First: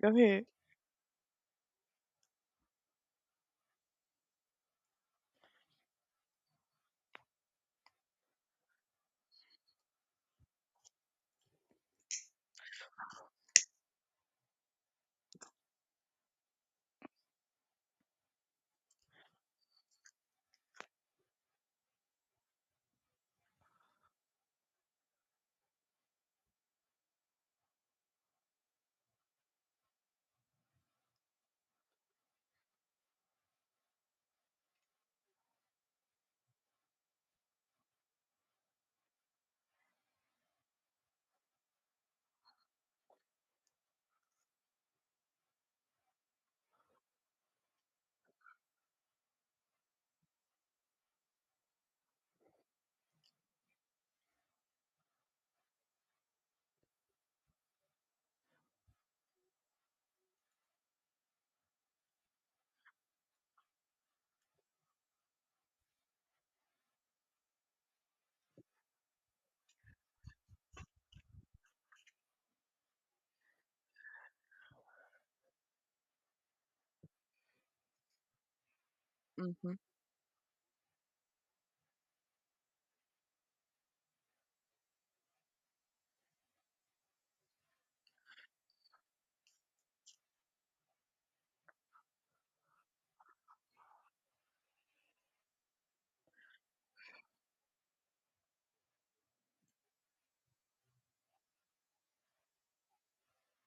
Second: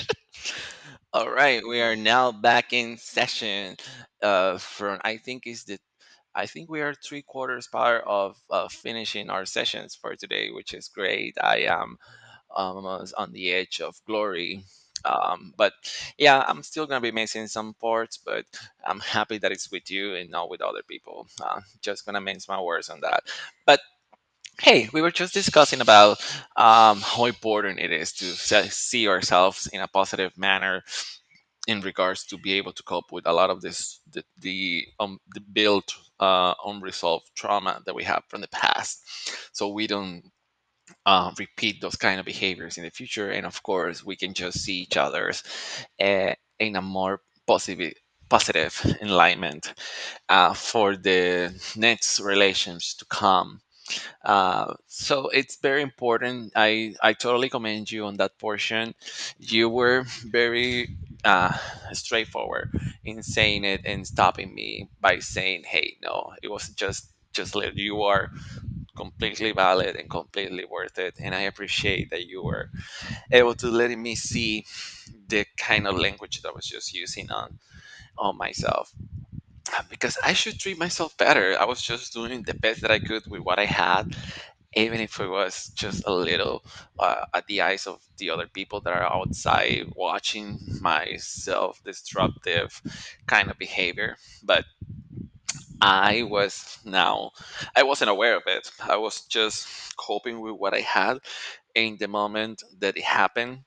Go ahead. All right, we are now back in session. From I think is the I think we are three quarters part of finishing our sessions for today, which is great. I am almost on the edge of glory. But yeah, I'm still gonna be missing some parts, but I'm happy that it's with you and not with other people. Just gonna mince my words on that. But hey, we were just discussing about how important it is to see ourselves in a positive manner in regards to be able to cope with a lot of this the built unresolved trauma that we have from the past, so we don't repeat those kind of behaviors in the future, and of course we can just see each other's uh, in a more positive positive enlightenment for the next relations to come, so it's very important. I totally commend you on that portion. You were very uh, straightforward in saying it and stopping me by saying, "Hey, no, it was just let you are completely valid and completely worth it." And I appreciate that you were able to letting me see the kind of language that I was just using on myself Hmm. because I should treat myself better. I was just doing the best that I could with what I had, even if it was just a little, at the eyes of the other people that are outside watching my self destructive kind of behavior. But i was now I wasn't aware of it. I was just coping with what I had in the moment that it happened,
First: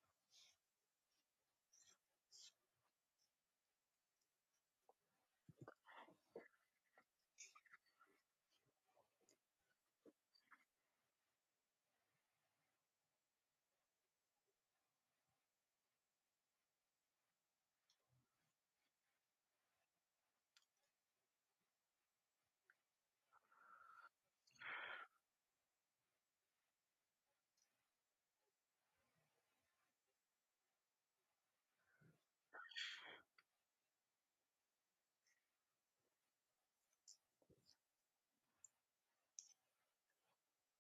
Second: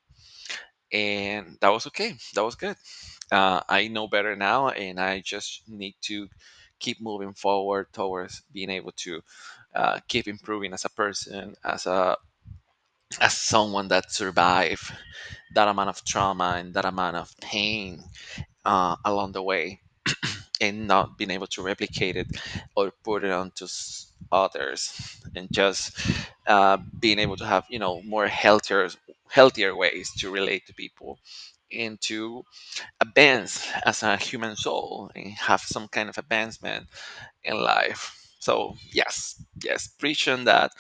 and that was okay, that was good. I know better now and I just need to keep moving forward towards being able to keep improving as a person, as a as someone that survived that amount of trauma and that amount of pain along the way, and not being able to replicate it or put it onto others, and just being able to have, you know, more healthier ways to relate to people and to advance as a human soul and have some kind of advancement in life. So yes, yes, preaching that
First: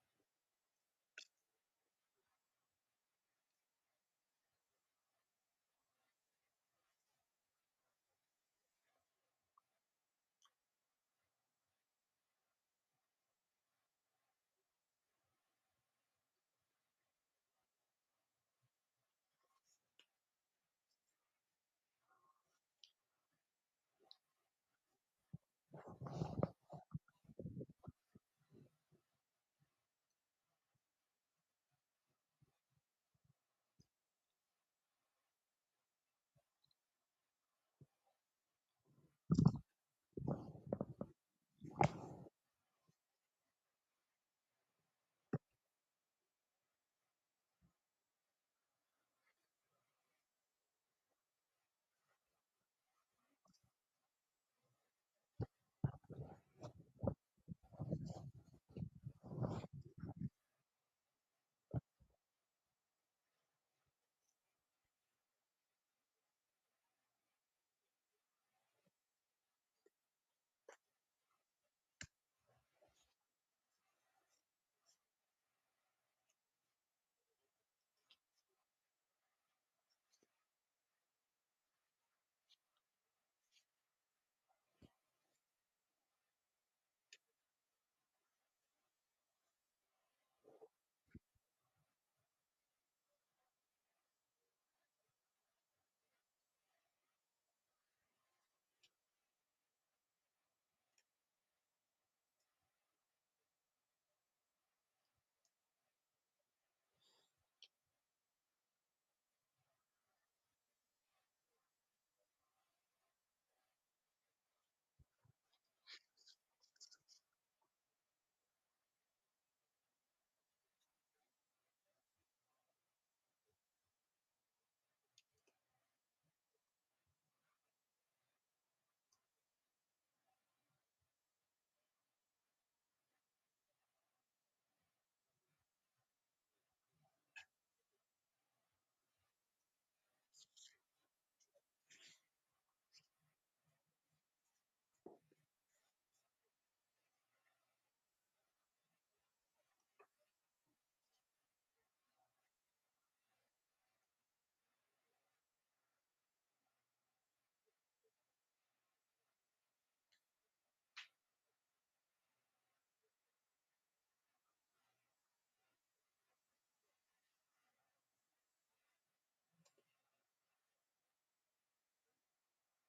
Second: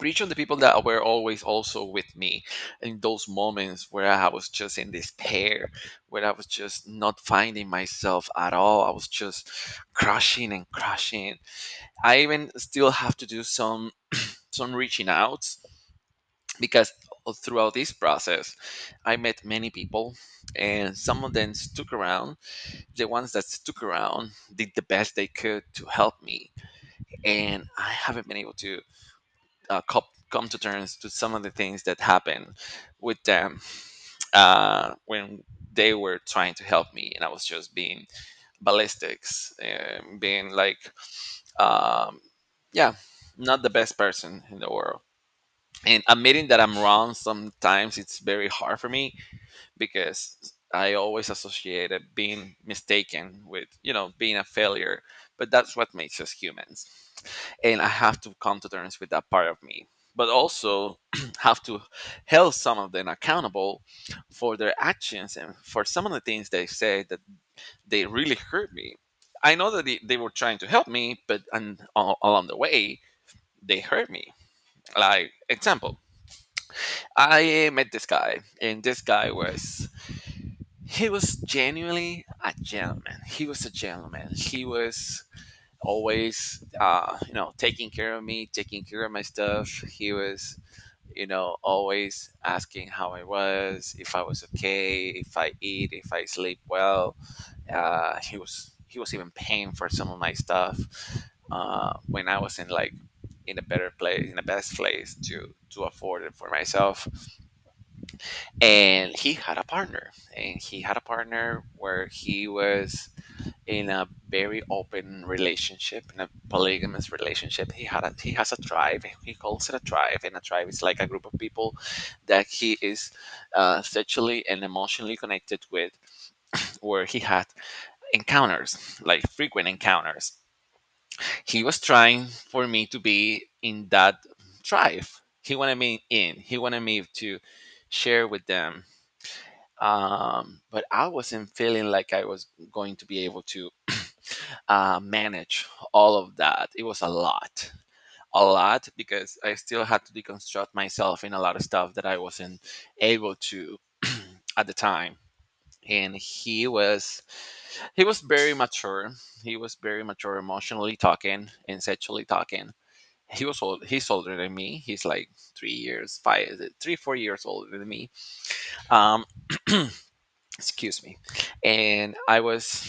reach on the people that were always also with me in those moments where I was just in despair, where I was just not finding myself at all. I was just crushing and crushing. I even still have to do some reaching out because throughout this process I met many people and some of them stuck around. The ones that stuck around did the best they could to help me, and I haven't been able to come to terms to some of the things that happened with them when they were trying to help me and I was just being ballistics and being like, um, yeah, not the best person in the world. And admitting that I'm wrong sometimes it's very hard for me because I always associated being mistaken with, you know, being a failure. But that's what makes us humans. And I have to come to terms with that part of me. But also have to hold some of them accountable for their actions and for some of the things they say that they really hurt me. I know that they were trying to help me, but and along the way, they hurt me. Like example, I met this guy, and this guy was he was genuinely a gentleman. He was a gentleman. He was always, you know, taking care of me, taking care of my stuff. He was, you know, always asking how I was, if I was okay, if I eat, if I sleep well. He was even paying for some of my stuff when I was in like in a better place, in the best place to afford it for myself. And he had a partner, where he was in a very open relationship, in a polygamous relationship. He had a, he has a tribe, he calls it a tribe, and a tribe is like a group of people that he is sexually and emotionally connected with, where he had encounters, like frequent encounters. He was trying for me to be in that tribe. He wanted me in, he wanted me to share with them, but I wasn't feeling like I was going to be able to manage all of that. It was a lot, a lot, because I still had to deconstruct myself in a lot of stuff that I wasn't able to at the time. And he was very mature. He was very mature emotionally talking and sexually talking. He was old, he's older than me. He's like 3 years, five, three, 4 years older than me. Um, excuse me. And I was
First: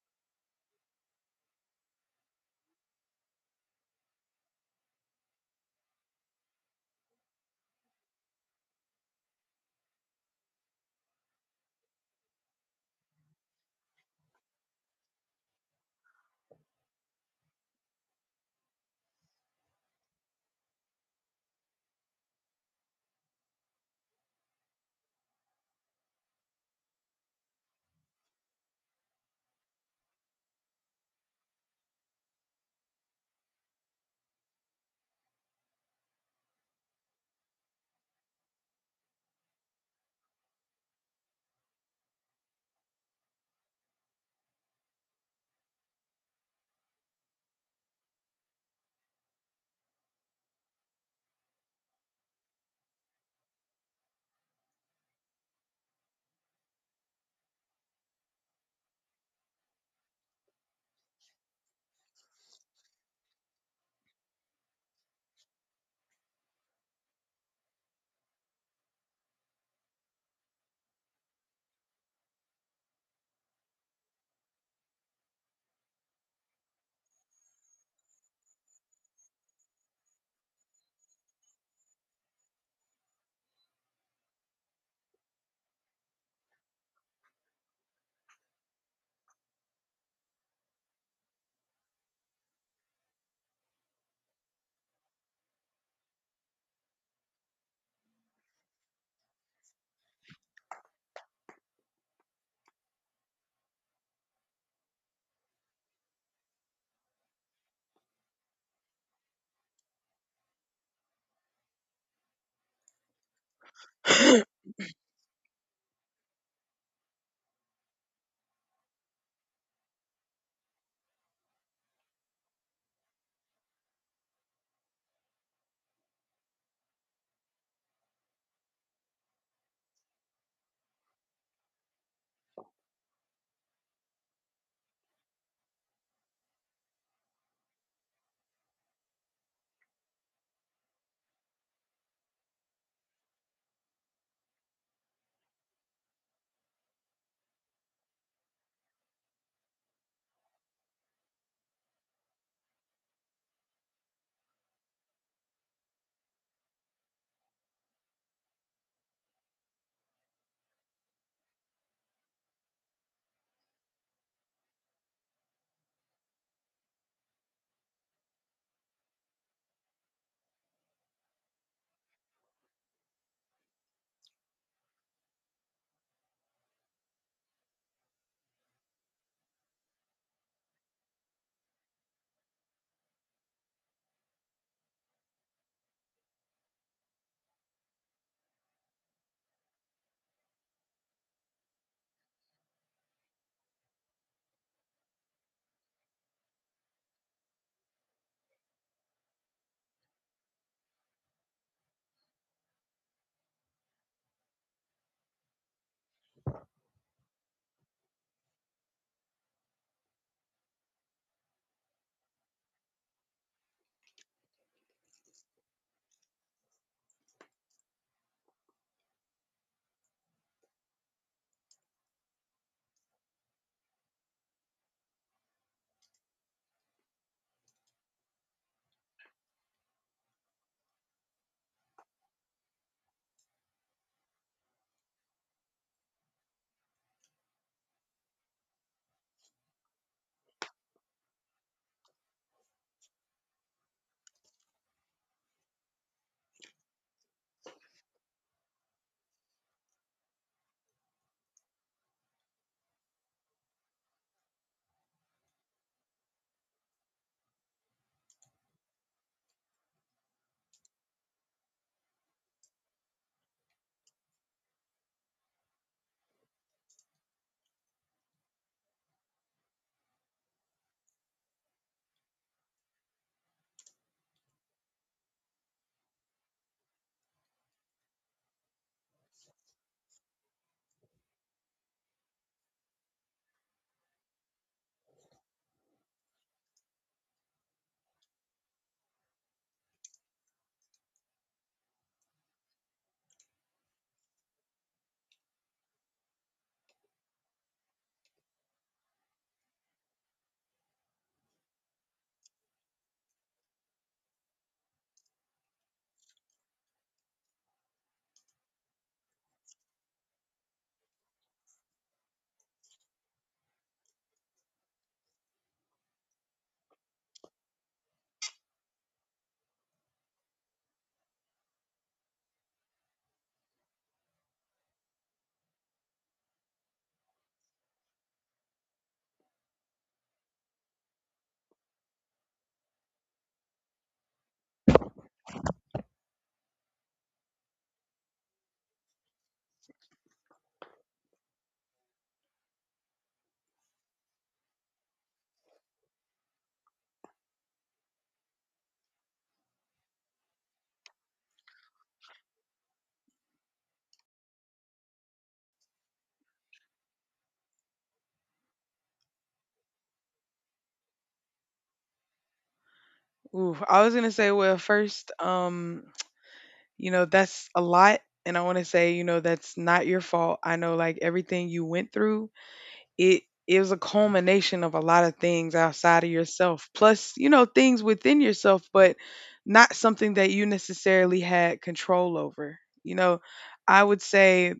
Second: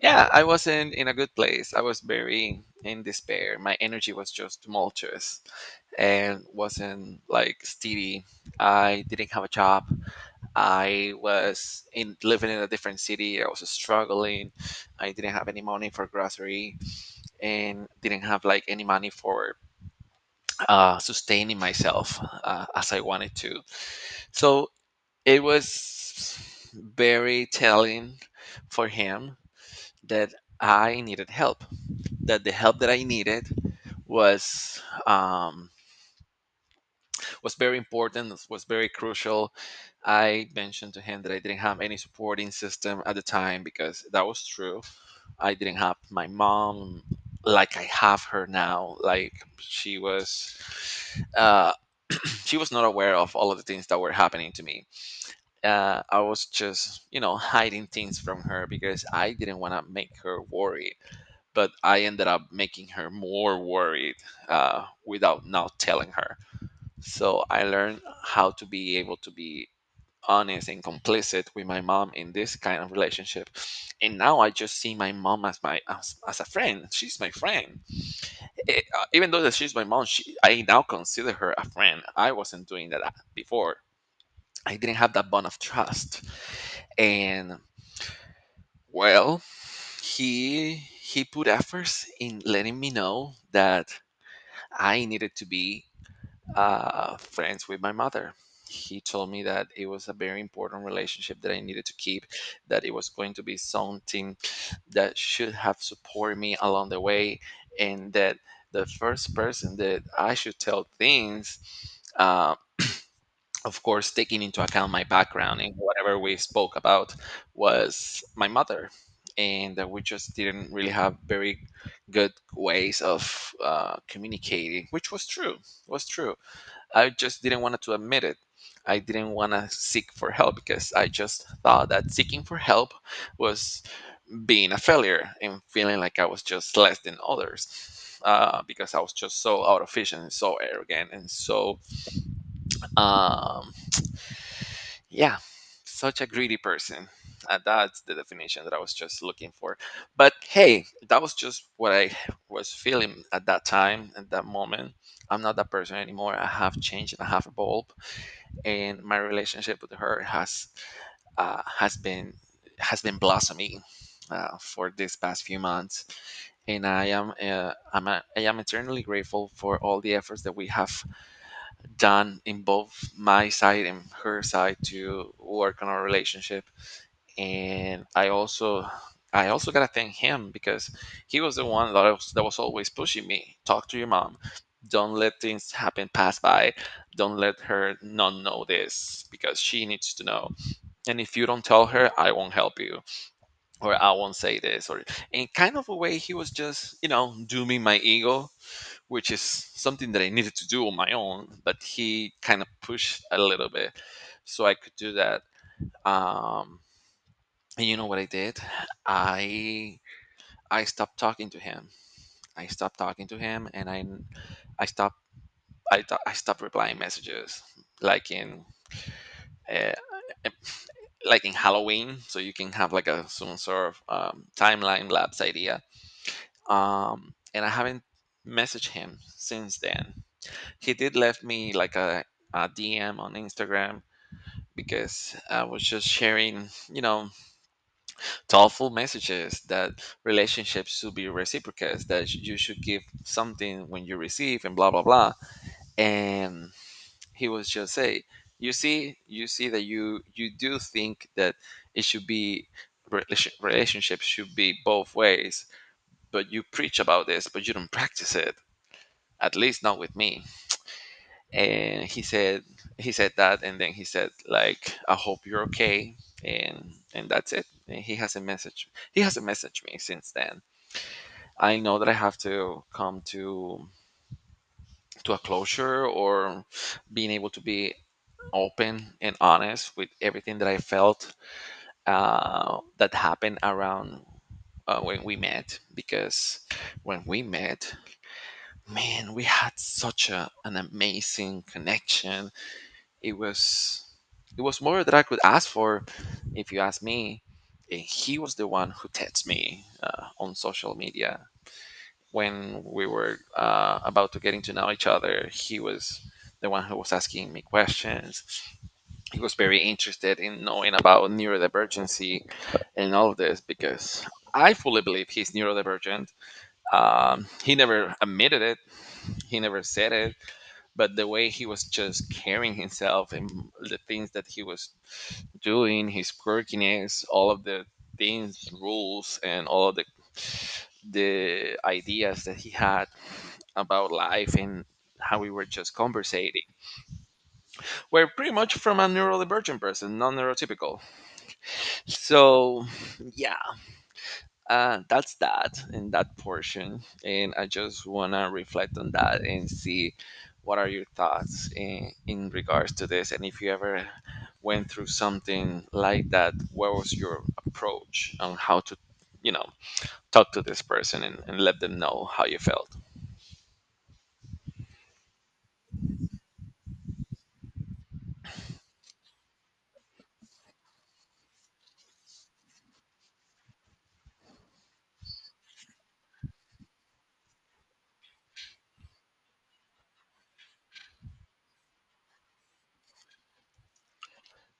yeah, I wasn't in a good place. I was very in despair. My energy was just tumultuous and wasn't like steady. I didn't have a job. I was in living in a different city. I was struggling. I didn't have any money for grocery, and didn't have like any money for sustaining myself as I wanted to. So it was very telling for him that I needed help. That the help that I needed was, was very important. Was very crucial. I mentioned to him that I didn't have any supporting system at the time because that was true. I didn't have my mom like I have her now. Like she was, uh, she was not aware of all of the things that were happening to me. I was just, you know, hiding things from her because I didn't want to make her worried. But I ended up making her more worried without not telling her. So I learned how to be able to be honest and complicit with my mom in this kind of relationship. And now I just see my mom as as a friend. She's my friend. Eh, even though that she's my mom, she, I now consider her a friend. I wasn't doing that before. I didn't have that bond of trust. And well, he put efforts in letting me know that I needed to be friends with my mother. He told me that it was a very important relationship that I needed to keep, that it was going to be something that should have supported me along the way, and that the first person that I should tell things, uh, of course, taking into account my background and whatever we spoke about, was my mother. And that we just didn't really have very good ways of communicating, which was true. Was true. I just didn't want to admit it. I didn't want to seek for help because I just thought that seeking for help was being a failure and feeling like I was just less than others because I was just so out of fish and so arrogant and so, um, yeah, such a greedy person. That's the definition that I was just looking for. But hey, that was just what I was feeling at that time, at that moment. I'm not that person anymore. I have changed and I have evolved, and my relationship with her has, uh, has been has been blossoming. For these past few months, and I am I am eternally grateful for all the efforts that we have done in both my side and her side to work on our relationship. And I also, I also gotta thank him, because he was the one that that was always pushing me. Talk to your mom. Don't let things happen pass by. Don't let her not know this because she needs to know. And if you don't tell her, I won't help you or I won't say this, or in kind of a way he was just, you know, dooming my ego, which is something that I needed to do on my own, but he kind of pushed a little bit so I could do that. Um and you know what I did? I I stopped talking to him. I stopped talking to him, and I stopped, I I stopped replying messages, like in, uh, like in Halloween, so you can have like a some sort of timeline lapse idea. And I haven't messaged him since then. He did left me like a DM on Instagram, because I was just sharing, thoughtful messages that relationships should be reciprocate, that you should give something when you receive, and blah blah blah. And he was just say, you see that you do think that it should be relationships should be both ways, but you preach about this, but you don't practice it, at least not with me. And he said that, and then he said, like, "I hope you're okay." And that's it, and he hasn't messaged me since then. I know that I have to come to a closure, or being able to be open and honest with everything that I felt, that happened around, when we met. Because when we met, man, we had such an amazing connection. It was it was more than I could ask for, if you ask me. And he was the one who texted me, on social media. When we were, about to getting to know each other, he was the one who was asking me questions. He was very interested in knowing about neurodivergency and all of this, because I fully believe he's neurodivergent. He never admitted it, he never said it, but the way he was just carrying himself, and the things that he was doing, his quirkiness, all of the things, rules, and all of the ideas that he had about life, and how we were just conversating. We're pretty much from a neurodivergent person, non neurotypical. So, yeah, that's that in that portion. And I just want to reflect on that and see what are your thoughts in regards to this. And if you ever went through something like that, what was your approach on how to, you know, talk to this person, and let them know how you felt? Ooh, I was gonna say, well, first, you know, that's a lot, and I want to say, you know, that's not your fault. I know, like everything you went through, it was a culmination of a lot of things outside of yourself, plus, you know, things within yourself, but not something that you necessarily had control over. You know, I would say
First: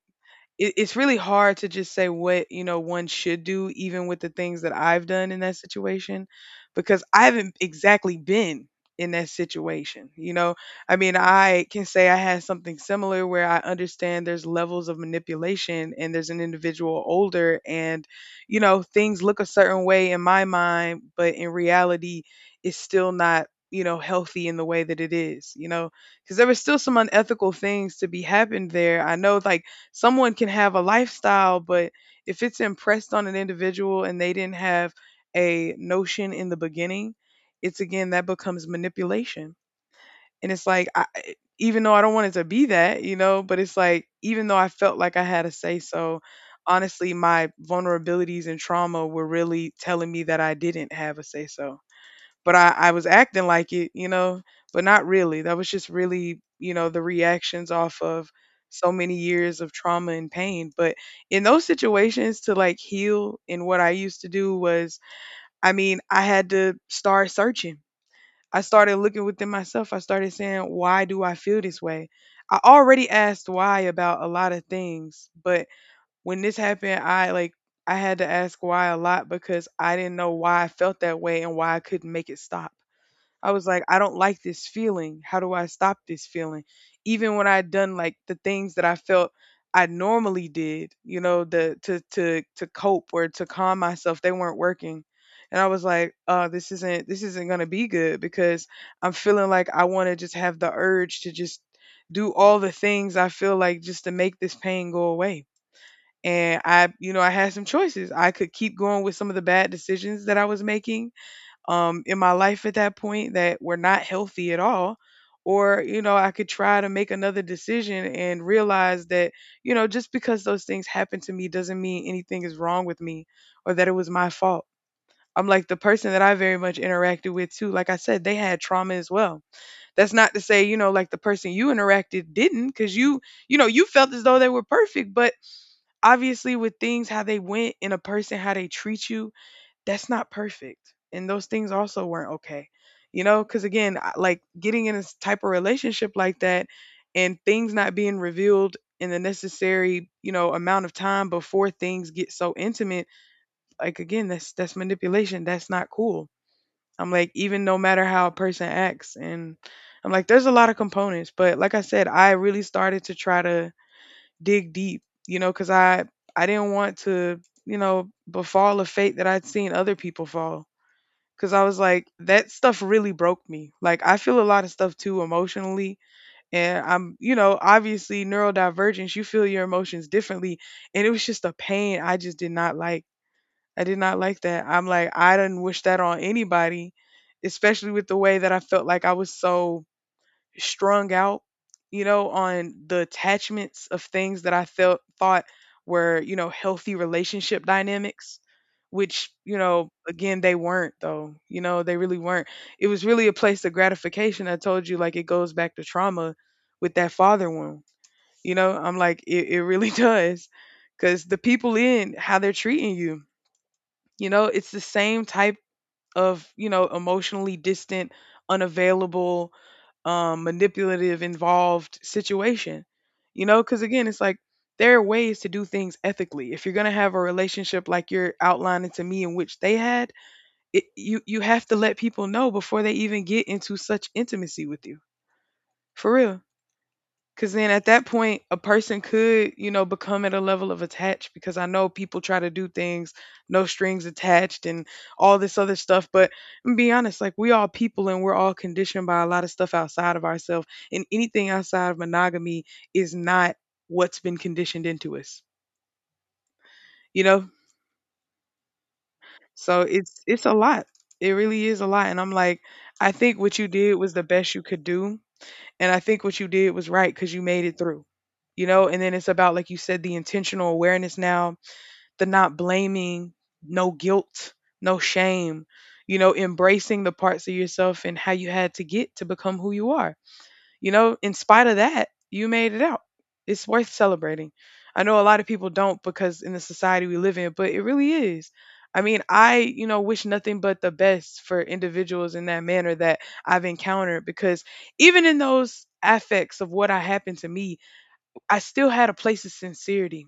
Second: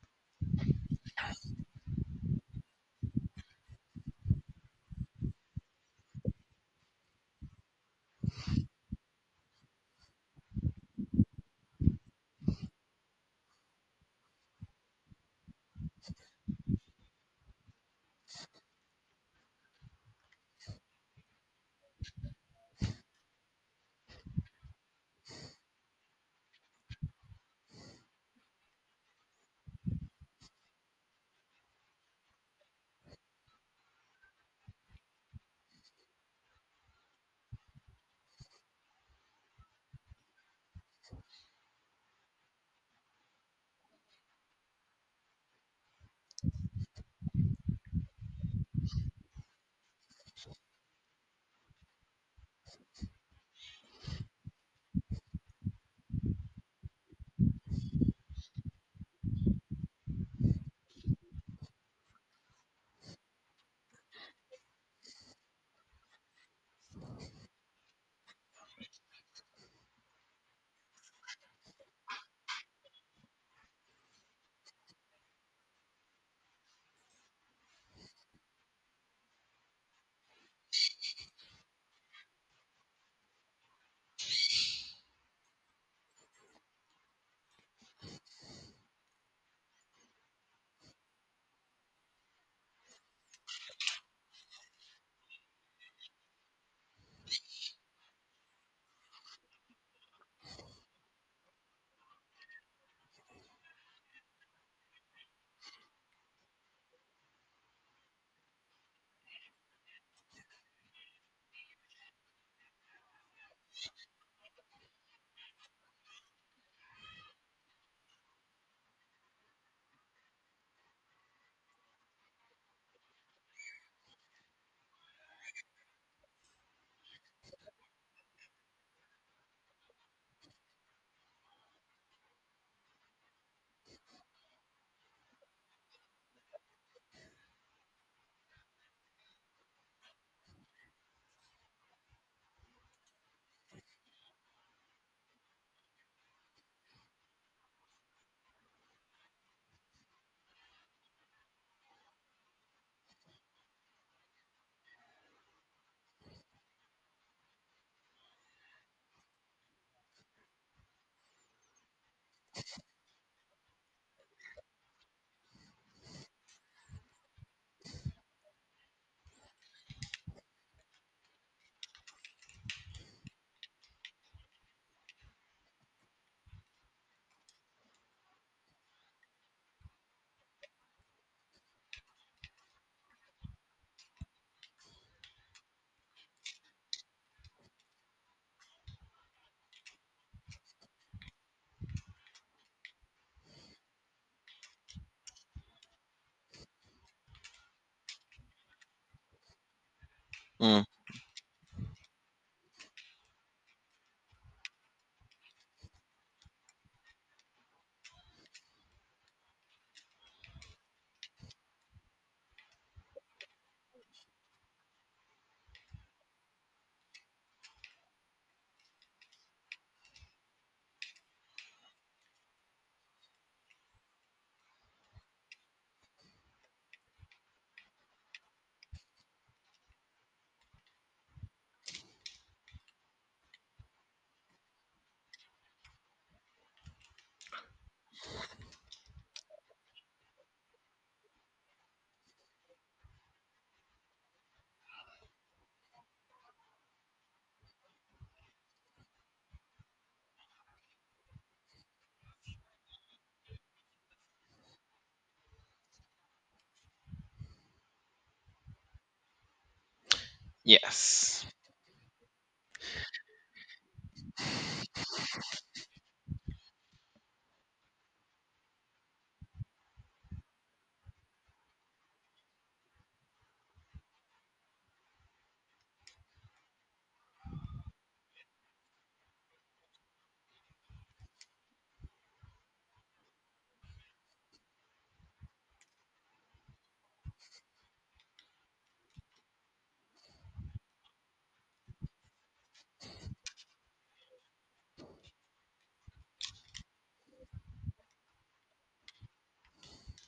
it's really hard to just say what you know one should do even with the things that I've done in that situation because I haven't exactly been in that situation, you know. I mean, I can say I had something similar where I understand there's levels of manipulation and there's an individual older and, you know, things look a certain way in my mind, but in reality it's still not, you know, healthy in the way that it is, you know, because there was still some unethical things to be happened there. I know, like someone can have a lifestyle, but if it's impressed on an individual and they didn't have a notion in the beginning, it's again that becomes manipulation. And it's like, I, even though I don't want it to be that, you know, but it's like, even though I felt like I had a say so, honestly, my vulnerabilities and trauma were really telling me that I didn't have a say so, but I was acting like it, you know, but not really. That was just really, you know, the reactions off of so many years of trauma and pain. But in those situations, to like heal and what I used to do was, I mean, I had to start searching. I started looking within myself. I started saying, why do I feel this way? I already asked why about a lot of things, but when this happened, I like, I had to ask why a lot because I didn't know why I felt that way and why I couldn't make it stop. I was like, I don't like this feeling. How do I stop this feeling? Even when I'd done like the things that I felt I normally did, you know, the to cope or to calm myself, they weren't working. And I was like, this isn't gonna be good because I'm feeling like I wanna just have the urge to just do all the things I feel like just to make this pain go away. And I, you know, I had some choices. I could keep going with some of the bad decisions that I was making in my life at that point that were not healthy at all. Or, you know, I could try to make another decision and realize that, you know, just because those things happened to me doesn't mean anything is wrong with me or that it was my fault. I'm like the person that I very much interacted with too. Like I said, they had trauma as well. That's not to say, you know, like the person you interacted didn't, because you know, you felt as though they were perfect. But obviously, with things, how they went in a person, how they treat you, that's not perfect. And those things also weren't okay. You know, because again, I- like getting in this type of relationship like that and things not being revealed in the necessary, you know, amount of time before things get so intimate, like again, that's manipulation. That's not cool. I'm like, even no matter how a person acts, and I'm like, there's a lot of components. But like I said, I really started to try to dig deep, you know, because I didn't want to, you know, befall a fate that I'd seen other people fall. Cause I was like, that stuff really broke me. Like I feel a lot of stuff too emotionally. And I'm, you know, obviously neurodivergence, you feel your emotions differently. And it was just a pain I just did not like. I did not like that. I'm like, I didn't wish that on anybody, especially with the way that I felt like I was so strung out, you know, on the attachments of things that I felt thought were, you know, healthy relationship dynamics, which, you know, again, they Mm, weren't though. You know, they really weren't. It was really a place of gratification. I told you, like, it goes back to trauma with that father wound. You know, I'm like, it really does. Cause the people in how they're treating you, you know, it's the same type of, you know, emotionally distant, unavailable, manipulative involved situation. You know, because again, it's like there are ways to do things ethically. If you're gonna have a relationship like you're outlining to me, in which they had, it, you have to let people know before they even get into such intimacy with you, for real. Because then at that point, a person could, you know, become at a level of attached because I know people try to do things, no strings attached and all this other stuff. But I'm be honest, like we all people and we're all conditioned by a lot of stuff outside of ourselves. And anything outside of monogamy is not what's been conditioned into us, you know? So it's a lot. It yes. really is a lot. And I'm like, I think what you did was the best you could do. And I think what you did was right because you made it through, you know? And then it's about, like you said, the intentional awareness now, the not blaming, no guilt, no shame, you know, embracing the parts of yourself and how you had to get to become who you are, you know, in spite of that, you made it out. It's worth celebrating. I know a lot of people don't because in the society we live in, but it really is. I mean, I, you know, wish nothing but the best for individuals in that manner that I've encountered because even in those affects of what I happened to me, I still had a place of sincerity,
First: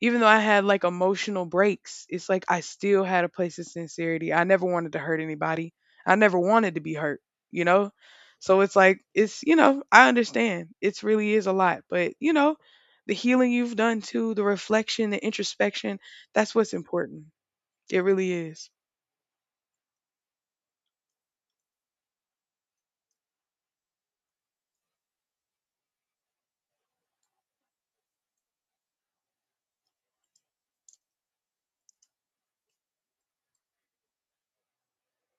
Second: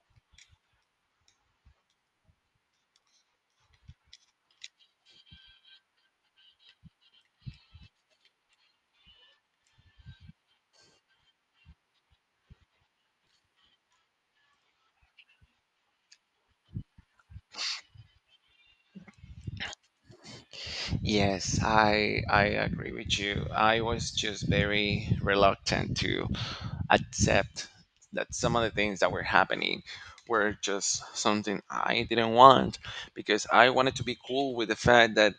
even though I had like emotional breaks, it's like I still had a place of sincerity. I never wanted to hurt anybody. I never wanted to be hurt, you know? So it's like, it's, you know, I understand. It's really is a lot, but, you know, the healing you've done too, the reflection, the introspection, that's what's important. It really is. Yes, I agree with you. I was just very reluctant to accept that some of the things that were happening were just something I didn't want, because I wanted to be cool with the fact that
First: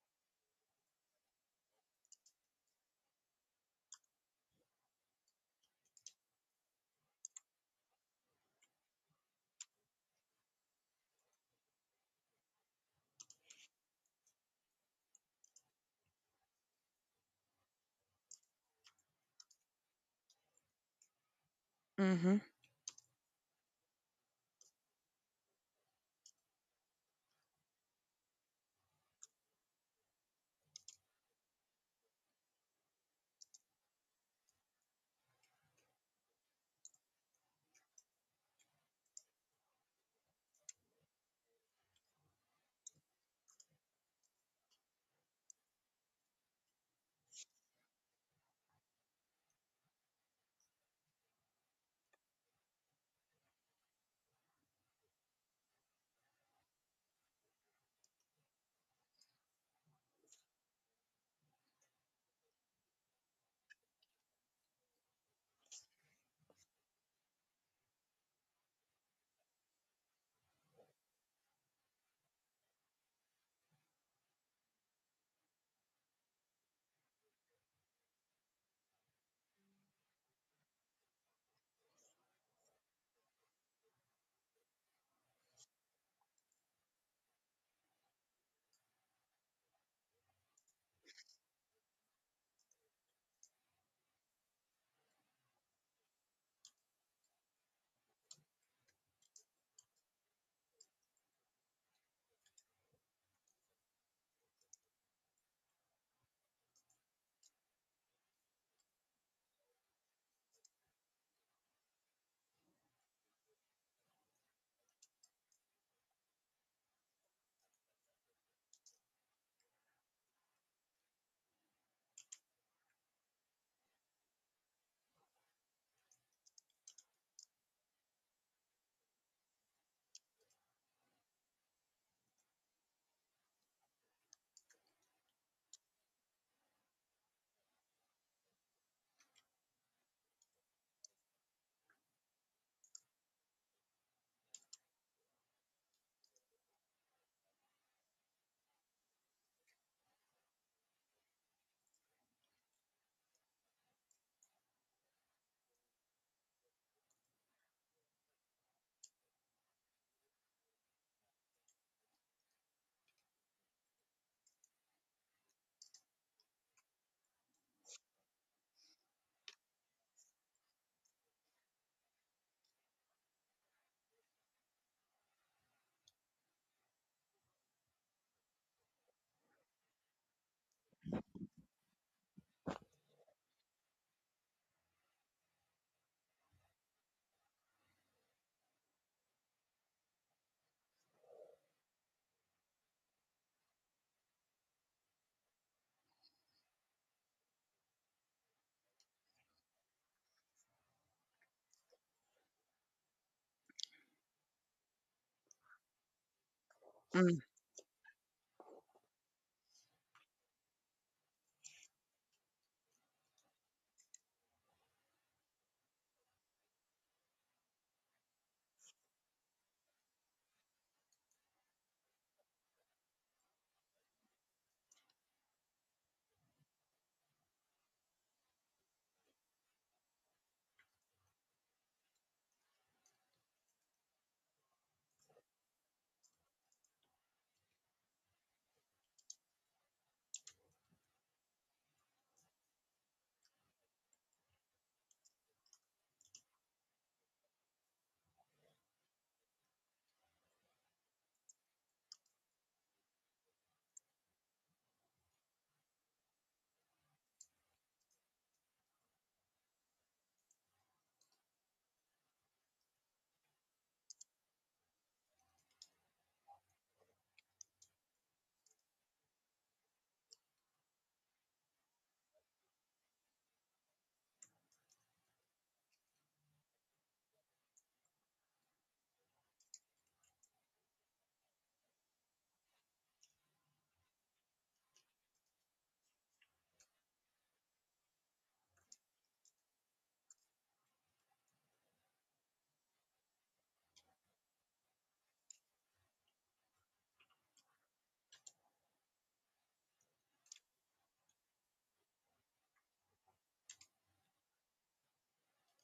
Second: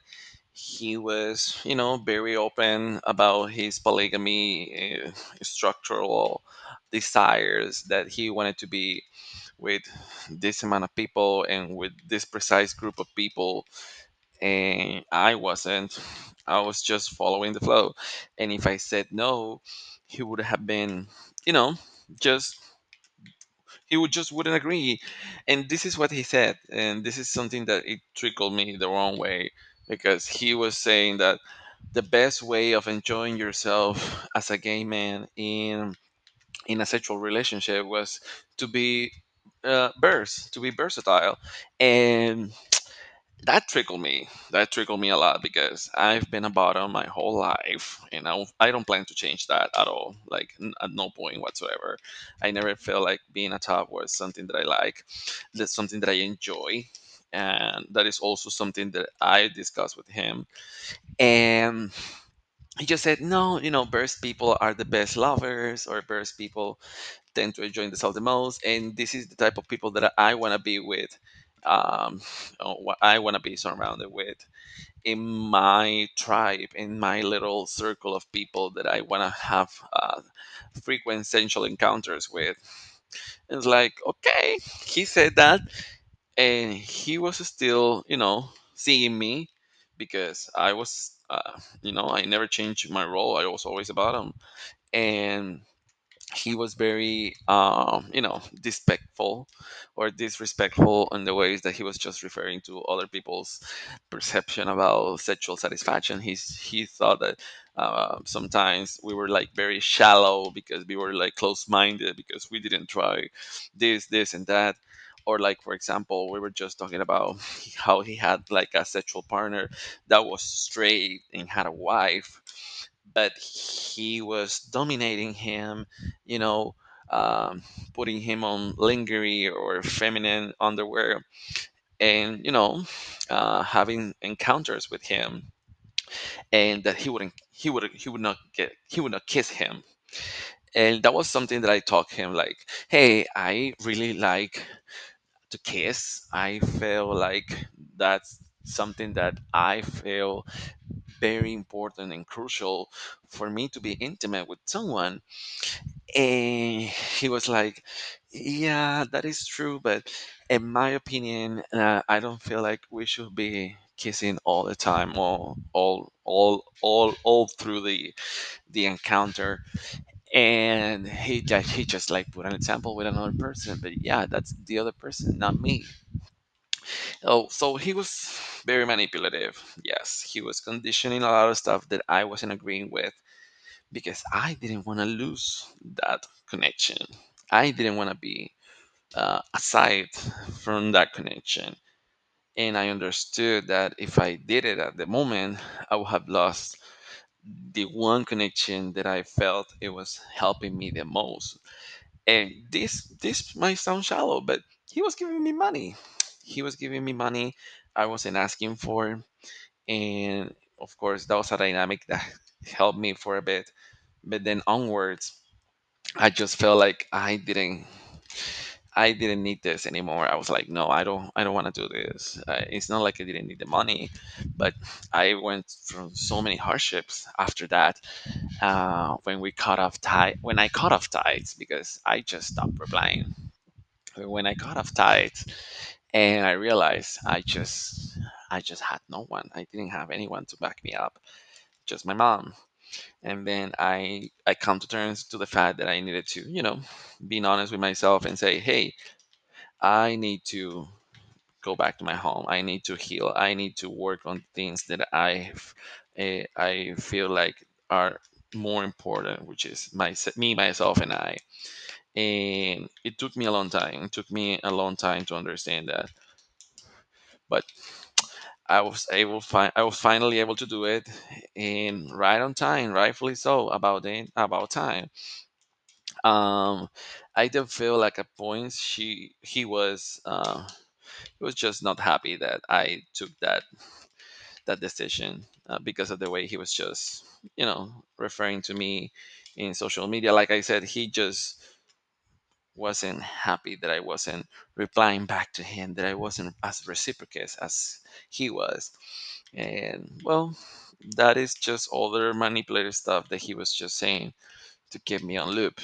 he was, very open about his polygamy, structural desires that he wanted to be with this amount of people, and with this precise group of people, and I wasn't. I was just following the flow. And if I said no, he would have been, you know, Mm-hmm. just he would just wouldn't agree. And this is what he said, and this is something that it trickled me the wrong way, because he was saying that the best way of enjoying yourself as a gay man in a sexual relationship was to be to be versatile, and that trickled me. That trickled me a lot, because I've been a bottom my whole life, and I don't plan to change that at all. Like at no point whatsoever. I never felt like being a top was something that I like, that's something that I enjoy, and that is also something that I discussed with him. And he just said, "No, you know, burst people are the best lovers, or burst people tend to enjoy themselves the most, and this is the type of people that I want to be with." Um, or what I want to be surrounded with, in my tribe, in my little circle of people that I want to have, frequent sensual encounters with. It's like, okay, he said that, and he was still, seeing me, because I was, you know, I never changed my role. I was always a bottom. And he was very disrespectful in the ways that he was just referring to other people's perception about sexual satisfaction. He thought that, sometimes we were like very shallow, because we were like close-minded, because we didn't try this and that. Or, like, for example, we were just talking about how he had like a sexual partner that was straight and had a wife, but he was dominating him, you know, um, putting him on lingerie or feminine underwear, and, having encounters with him, and that he wouldn't, he would not get, he would not kiss him. And that was something that I taught him, like, hey, I really like to kiss. I feel like that's something that I feel very important and crucial for me to be intimate with someone. And he was like, "Yeah, that is true, but in my opinion, I don't feel like we should be kissing all the time, all through the encounter." And he just, like, put an example with another person. But yeah, that's the other person, not me. Oh, so he was very manipulative, yes. He was conditioning a lot of stuff that I wasn't agreeing with, because I didn't want to lose that connection. I didn't want to be, aside from that connection. And I understood that if I did it at the moment, I would have lost the one connection that I felt it was helping me the most. And this might sound shallow, but he was giving me money. He was giving me Mm. money I wasn't asking for. And of course, that was a dynamic that helped me for a bit. But then onwards, I just felt like I didn't need this anymore. I was like, no, I don't want to do this. It's not like I didn't need the money, but I went through so many hardships after that. When we cut off tie when I cut off ties, because I just stopped replying. When I cut off ties, and I realized I just had no one. I didn't have anyone to back me up. Just my mom. And then I come to terms to the fact that I needed to, being honest with myself, and say, hey, I need to go back to my home. I need to heal. I need to work on things that I feel like are more important, which is my me myself and I. And it took me a long time, it took me a long time to understand that. But I was able find. I was finally able to do it, and right on time, rightfully so, about it, about time. um I did feel like, at points, she he was, he was just not happy that I took that decision, because of the way he was just, you know referring to me in social media, like I said. He just wasn't happy that I wasn't replying back to him, that I wasn't as reciprocate as he was. And well, that is just all the manipulative stuff that he was just saying to keep me on loop.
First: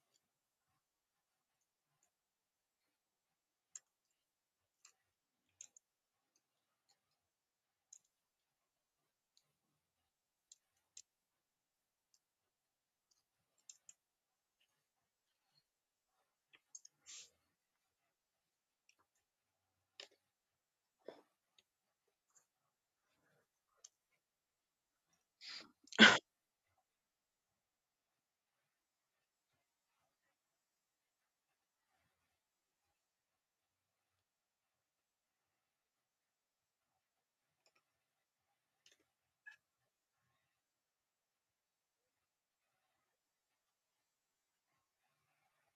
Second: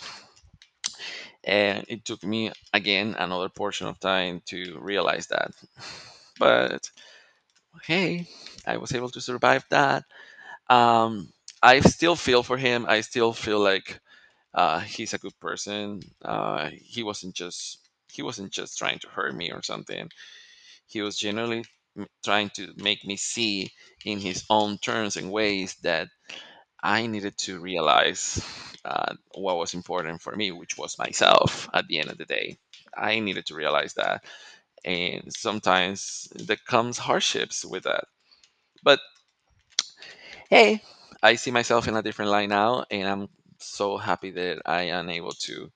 And it took me, again, another portion of time to realize that. But hey, I was able to survive that. um I still feel for him. I still feel like, he's a good person. He wasn't just trying to hurt me or something. He was generally trying to make me see, in his own terms and ways, that I needed to realize, what was important for me, which was myself at the end of the day. I needed to realize that. And sometimes there comes hardships with that. But hey, I see myself in a different light now, and I'm so happy that I am able to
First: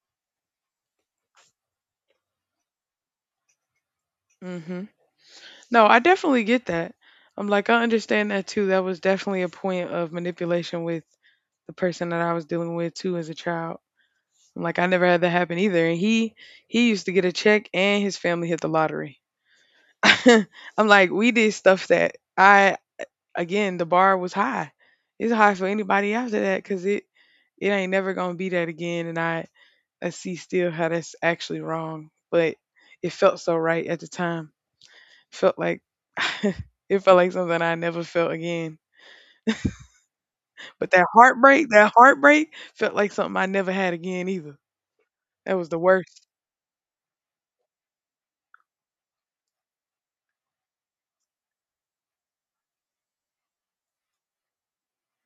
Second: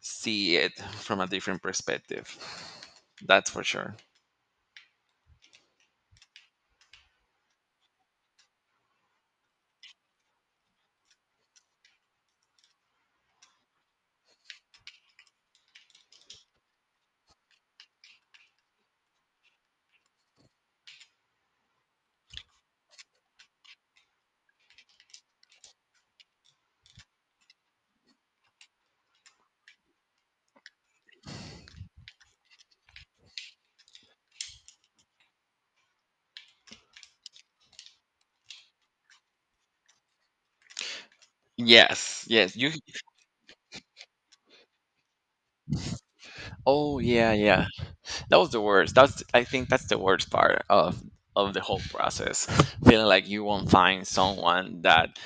see it from a different perspective. That's for sure. Mm-hmm. No, I definitely get that. I'm like, I understand that too. That was definitely a point of manipulation with the person that I was dealing with too as a child. I'm like I never had that happen either. And he used to get a check and his family hit the lottery. I'm like, we did stuff that I, again, the bar was high. It's high for anybody after that because it ain't never gonna be that again. And I see still how that's actually wrong, but it felt so right at the time. Felt like it felt like something I never felt again. But that Yes, heartbreak yes. You. felt like something I never had again either. That was the worst. Oh yeah, yeah. That was the worst. That's I think that's the worst part of the whole process. Feeling like you won't find someone that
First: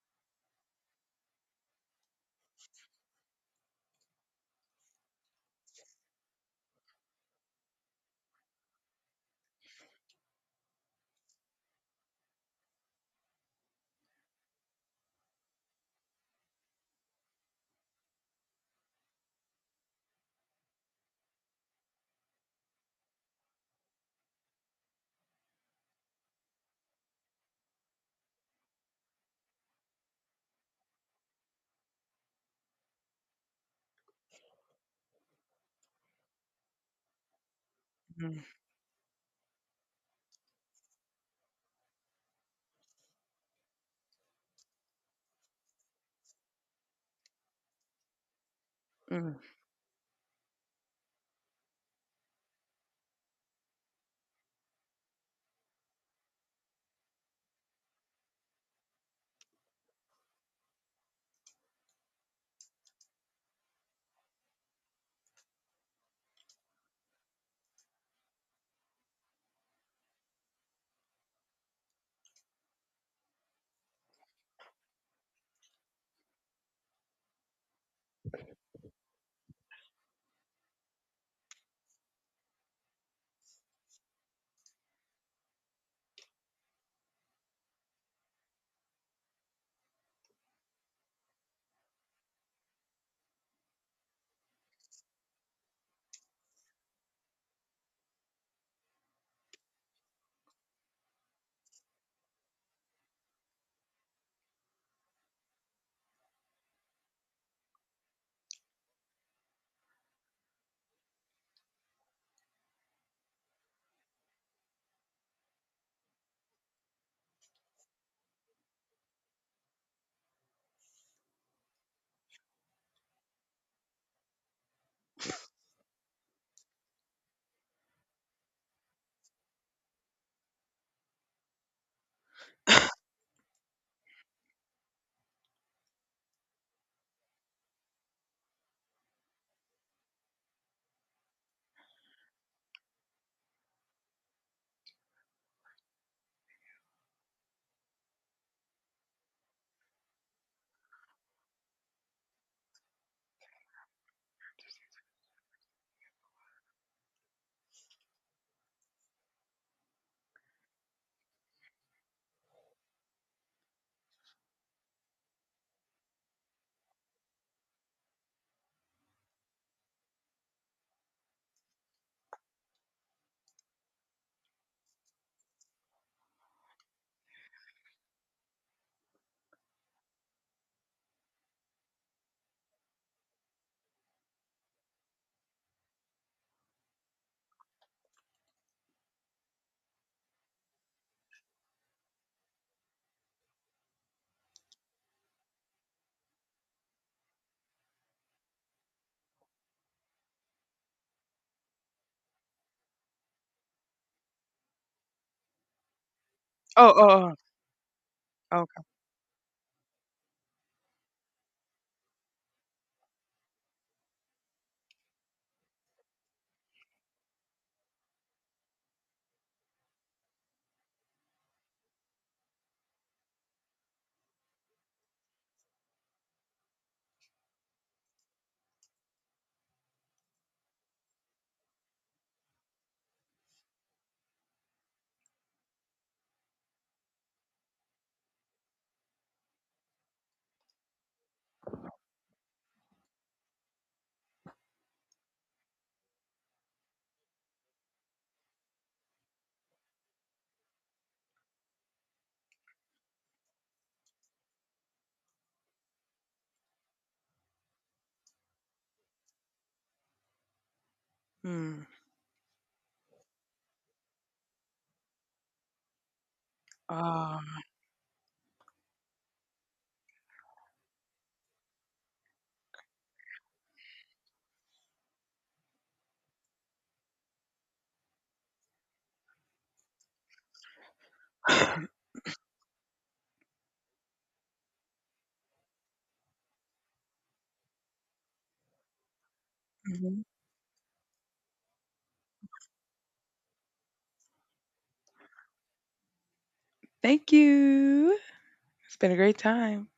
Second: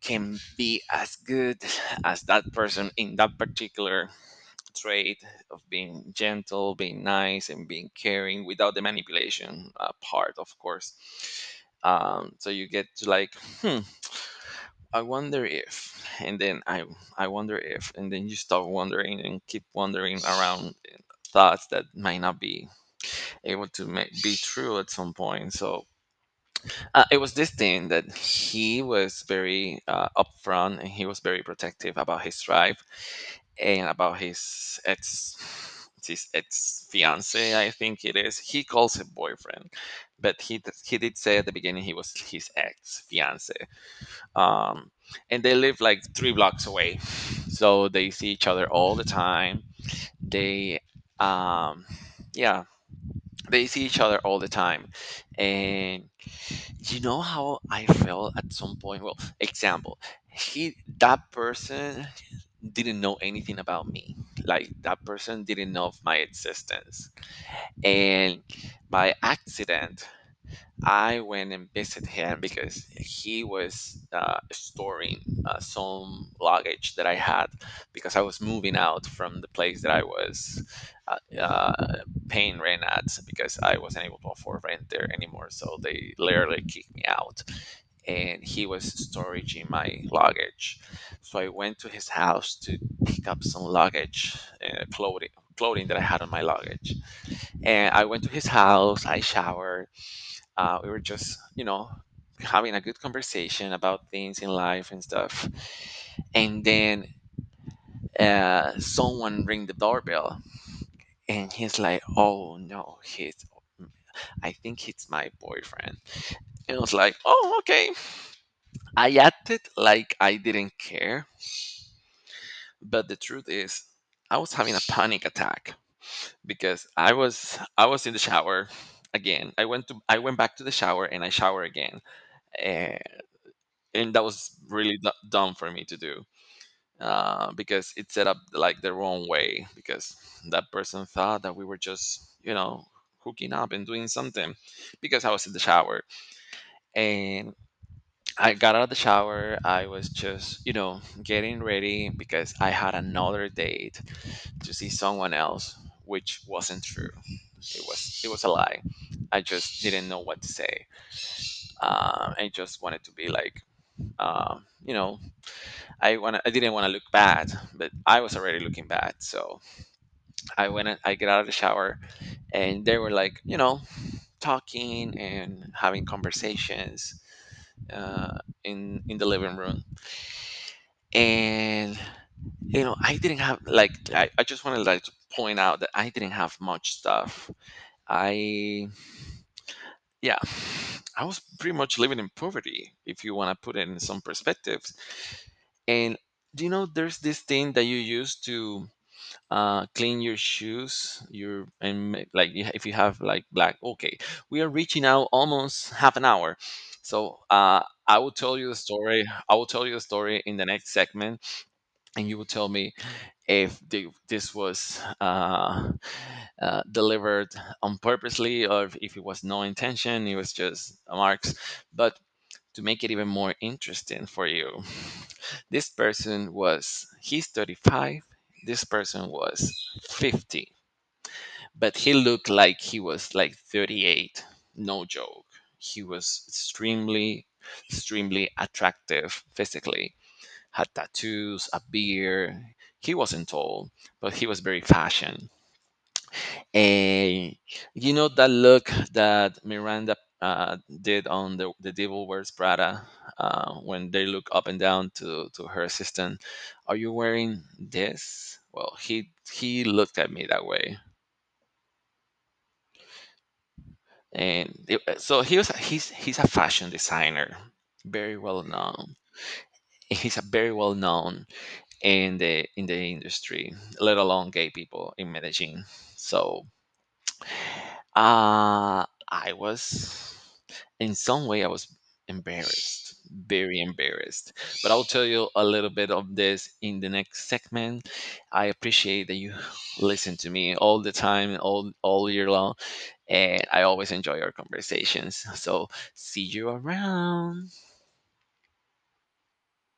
can be as good as that person, in that particular trait of being gentle, being nice, and being caring, without the manipulation, part, of course. So you get to like, hmm, I wonder if, and then I wonder if, and then you start wondering and keep wondering around thoughts that might not be able to make be true at some point. So, it was this thing that he was very, upfront, and he was very protective about his tribe, and about his ex fiance. I think it is. Mm. He calls him boyfriend, but he did say at the beginning he was his ex fiance. Um, and they live like 3 blocks away, so they see each other all the Mm. time. They um yeah they see each other all the time. And you know how I felt at some point. Well, example, he that person didn't know anything about me. Like, that person didn't know of my existence. And by accident, I went and visited him, because he was, storing, some luggage that I had, because I was moving out from the place that I was, uh, uh, paying rent at, because I wasn't able to afford rent there anymore. So they literally kicked me out, and he was storing my luggage. So I went to his house to pick up some luggage, uh, clothing, clothing that I had on my luggage, and I went to his house. I showered. Uh, we were just, you know, having a good conversation about things in life and stuff. And then someone ring the doorbell, and he's like, "Oh no, he's I think it's my boyfriend." And I was like, oh, okay. I acted like I didn't care, but the truth is, I was having a panic attack because I was in the shower again. I went back to the shower and I shower again. Uh, and that was really dumb for me to do, because it set up like the wrong way because that person thought that we were just, you know, hooking up and doing something because I was in the shower. And I got out of the shower. I was just, you know, getting ready because I had another date to see someone else, which wasn't true. It was a lie. I just didn't know what to say. I just wanted to be like, you know, I didn't want to look bad, but I was already looking bad. So I went and I get out of the shower, and they were like, you know, talking and having conversations, uh, in the living room. And you know, I didn't have like I just wanted like to point out that I didn't have much stuff. I yeah. I was pretty much living in poverty, if you want to put it in some perspectives. And do you know there's this thing that you use to clean your shoes your and like you- if you have like black, okay, we are reaching out almost half an hour. Oh, oh, oh. So Oh. I will tell you the story in the next segment, and you will tell me if this was delivered on purposely or if it was no intention, it was just marks. But to make it even more interesting for you. This person was, he's 35. This person was 50, but he looked like he was like 38. No joke. He was extremely, extremely attractive physically, had tattoos, a beard. He wasn't tall, but he was very fashion. And you know that look that Miranda uh, did on the Devil Wears Prada, when they look up and down to her assistant. Are you wearing this? Well, he looked at me that way, Hmm. and it, so he's a fashion Ah. designer, very well known. He's a very well known in the industry, let alone gay people in Medellin. So I was, in some way, I was embarrassed, very embarrassed. But I'll tell you a little bit of this in the next segment. I appreciate that you Mhm. listen to me all the time, all year long, and I always enjoy our conversations. So see you Thank around. you. It's been a great time.